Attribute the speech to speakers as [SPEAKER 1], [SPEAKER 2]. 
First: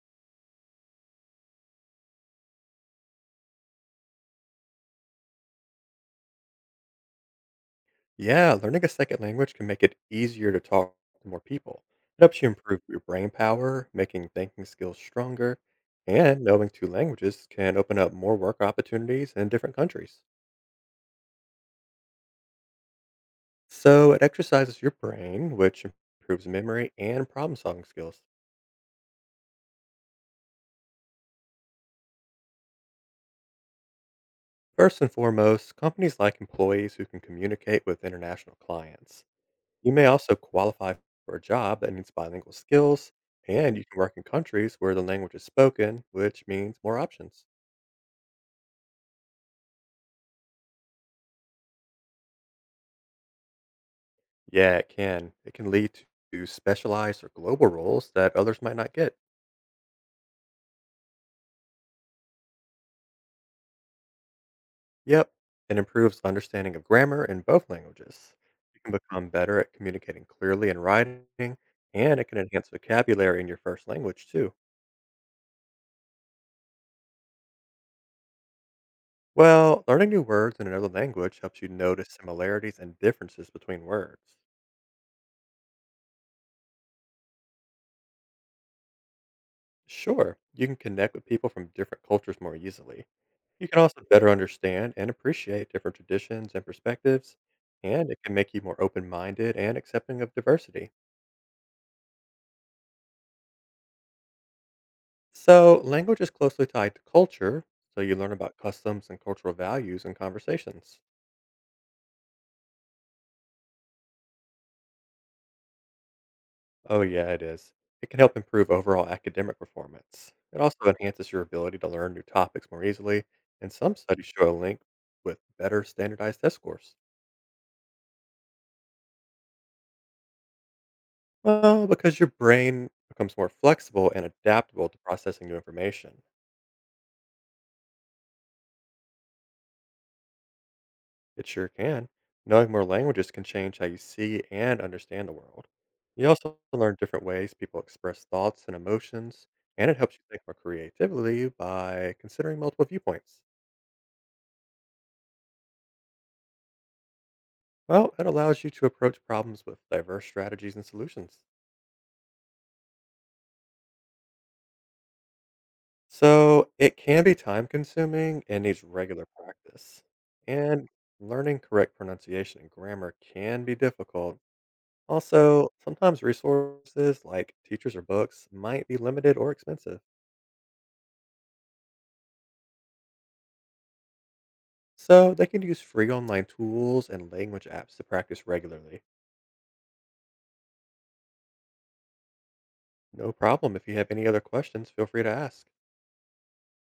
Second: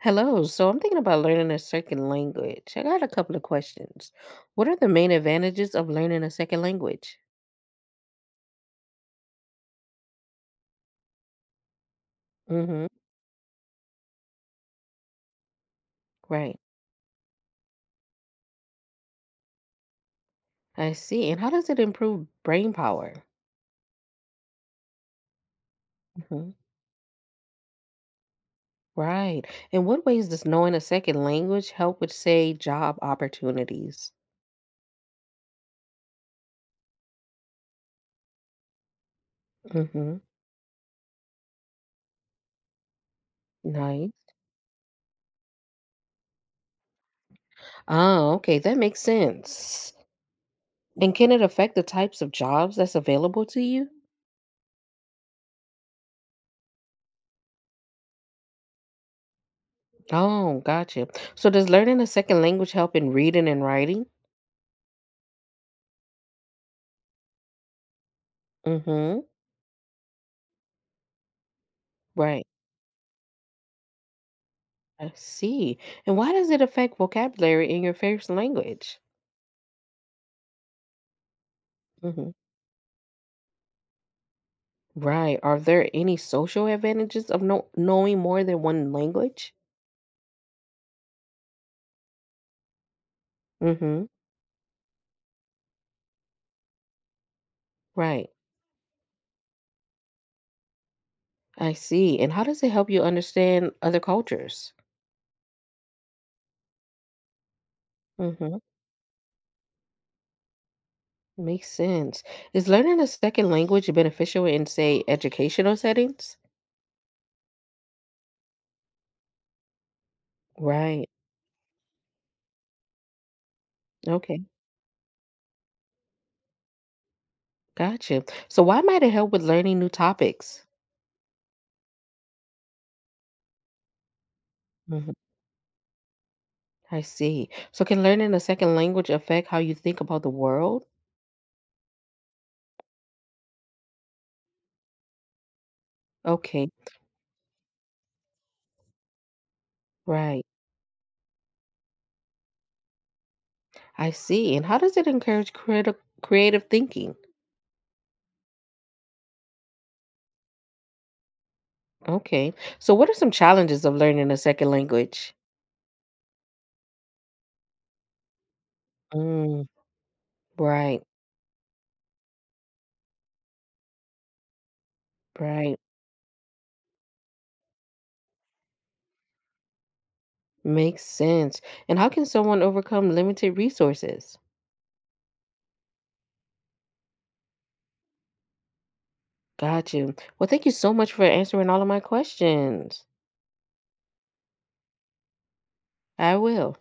[SPEAKER 1] Hello, so I'm thinking about learning a second language. I got a couple of questions. What are the main advantages of learning a second language?
[SPEAKER 2] Yeah, learning a second language can make it easier to talk to more people. It helps you improve
[SPEAKER 1] Mm-hmm.
[SPEAKER 2] your brain power, making thinking skills stronger, and
[SPEAKER 1] Right.
[SPEAKER 2] knowing two languages can open up more work opportunities in different countries.
[SPEAKER 1] I see. And how does it improve brain power?
[SPEAKER 2] So it exercises your brain, which improves
[SPEAKER 1] Hmm.
[SPEAKER 2] memory and problem solving skills.
[SPEAKER 1] Right. In what ways does knowing a second language help with, say, job opportunities?
[SPEAKER 2] First and foremost, companies like employees who can communicate with international clients. You may
[SPEAKER 1] Mm-hmm.
[SPEAKER 2] also qualify for a job that needs bilingual skills, and you can
[SPEAKER 1] Nice.
[SPEAKER 2] work in countries where the language is spoken, which means more options.
[SPEAKER 1] Oh, okay. That makes sense. And can it affect the types of jobs that's available to you?
[SPEAKER 2] Yeah, it can. It can lead to specialized or global roles that others might not get.
[SPEAKER 1] Oh, gotcha. So does learning a second language help in reading and writing?
[SPEAKER 2] Yep. It improves understanding of grammar in both languages. You can
[SPEAKER 1] Mm-hmm.
[SPEAKER 2] become better at communicating clearly in writing, and it can
[SPEAKER 1] Right.
[SPEAKER 2] enhance vocabulary in your first language, too.
[SPEAKER 1] I see. And why does it affect vocabulary in your first language?
[SPEAKER 2] Well, learning new words in another language helps you notice
[SPEAKER 1] Hmm.
[SPEAKER 2] similarities and differences between words.
[SPEAKER 1] Right. Are there any social advantages of knowing more than one language?
[SPEAKER 2] Sure, you can connect with people from different cultures more easily. You can also
[SPEAKER 1] Hmm.
[SPEAKER 2] better understand and appreciate different traditions and perspectives, and it
[SPEAKER 1] Right.
[SPEAKER 2] can make you more open minded and accepting of diversity.
[SPEAKER 1] I see. And how does it help you understand other cultures?
[SPEAKER 2] So, language is closely tied to culture, so you learn about
[SPEAKER 1] Hmm.
[SPEAKER 2] customs and cultural values in conversations.
[SPEAKER 1] Makes sense. Is learning a second language beneficial in, say, educational settings?
[SPEAKER 2] Oh, yeah, it is. It can help improve overall academic performance. It also
[SPEAKER 1] Right.
[SPEAKER 2] enhances your ability to learn new topics more easily, and some studies
[SPEAKER 1] Okay.
[SPEAKER 2] show a link with better standardized test scores.
[SPEAKER 1] Gotcha. So why might it help with learning new topics?
[SPEAKER 2] Well, because your brain becomes more flexible and adaptable to
[SPEAKER 1] Hmm.
[SPEAKER 2] processing new information.
[SPEAKER 1] I see. So can learning a second language affect how you think about the world?
[SPEAKER 2] It sure can. Knowing more languages can change how you see and understand the world. You also
[SPEAKER 1] Okay,
[SPEAKER 2] learn different ways people express thoughts and emotions, and it helps you think
[SPEAKER 1] right.
[SPEAKER 2] more creatively by considering multiple viewpoints.
[SPEAKER 1] I see. And how does it encourage creative thinking?
[SPEAKER 2] Well, it allows you to approach problems with diverse strategies and solutions.
[SPEAKER 1] Okay. So what are some challenges of learning a second language?
[SPEAKER 2] So it can be time consuming and needs regular
[SPEAKER 1] Mm,
[SPEAKER 2] practice. And
[SPEAKER 1] right,
[SPEAKER 2] learning correct pronunciation and grammar can be difficult. Also,
[SPEAKER 1] right.
[SPEAKER 2] sometimes resources like teachers or books might be limited or expensive.
[SPEAKER 1] Makes sense. And how can someone overcome limited resources?
[SPEAKER 2] So they can use free online tools and language apps to practice regularly.
[SPEAKER 1] Got you. Well, thank you so much for answering all of my questions.
[SPEAKER 2] No problem. If you have any other questions, feel free to ask.
[SPEAKER 1] I will.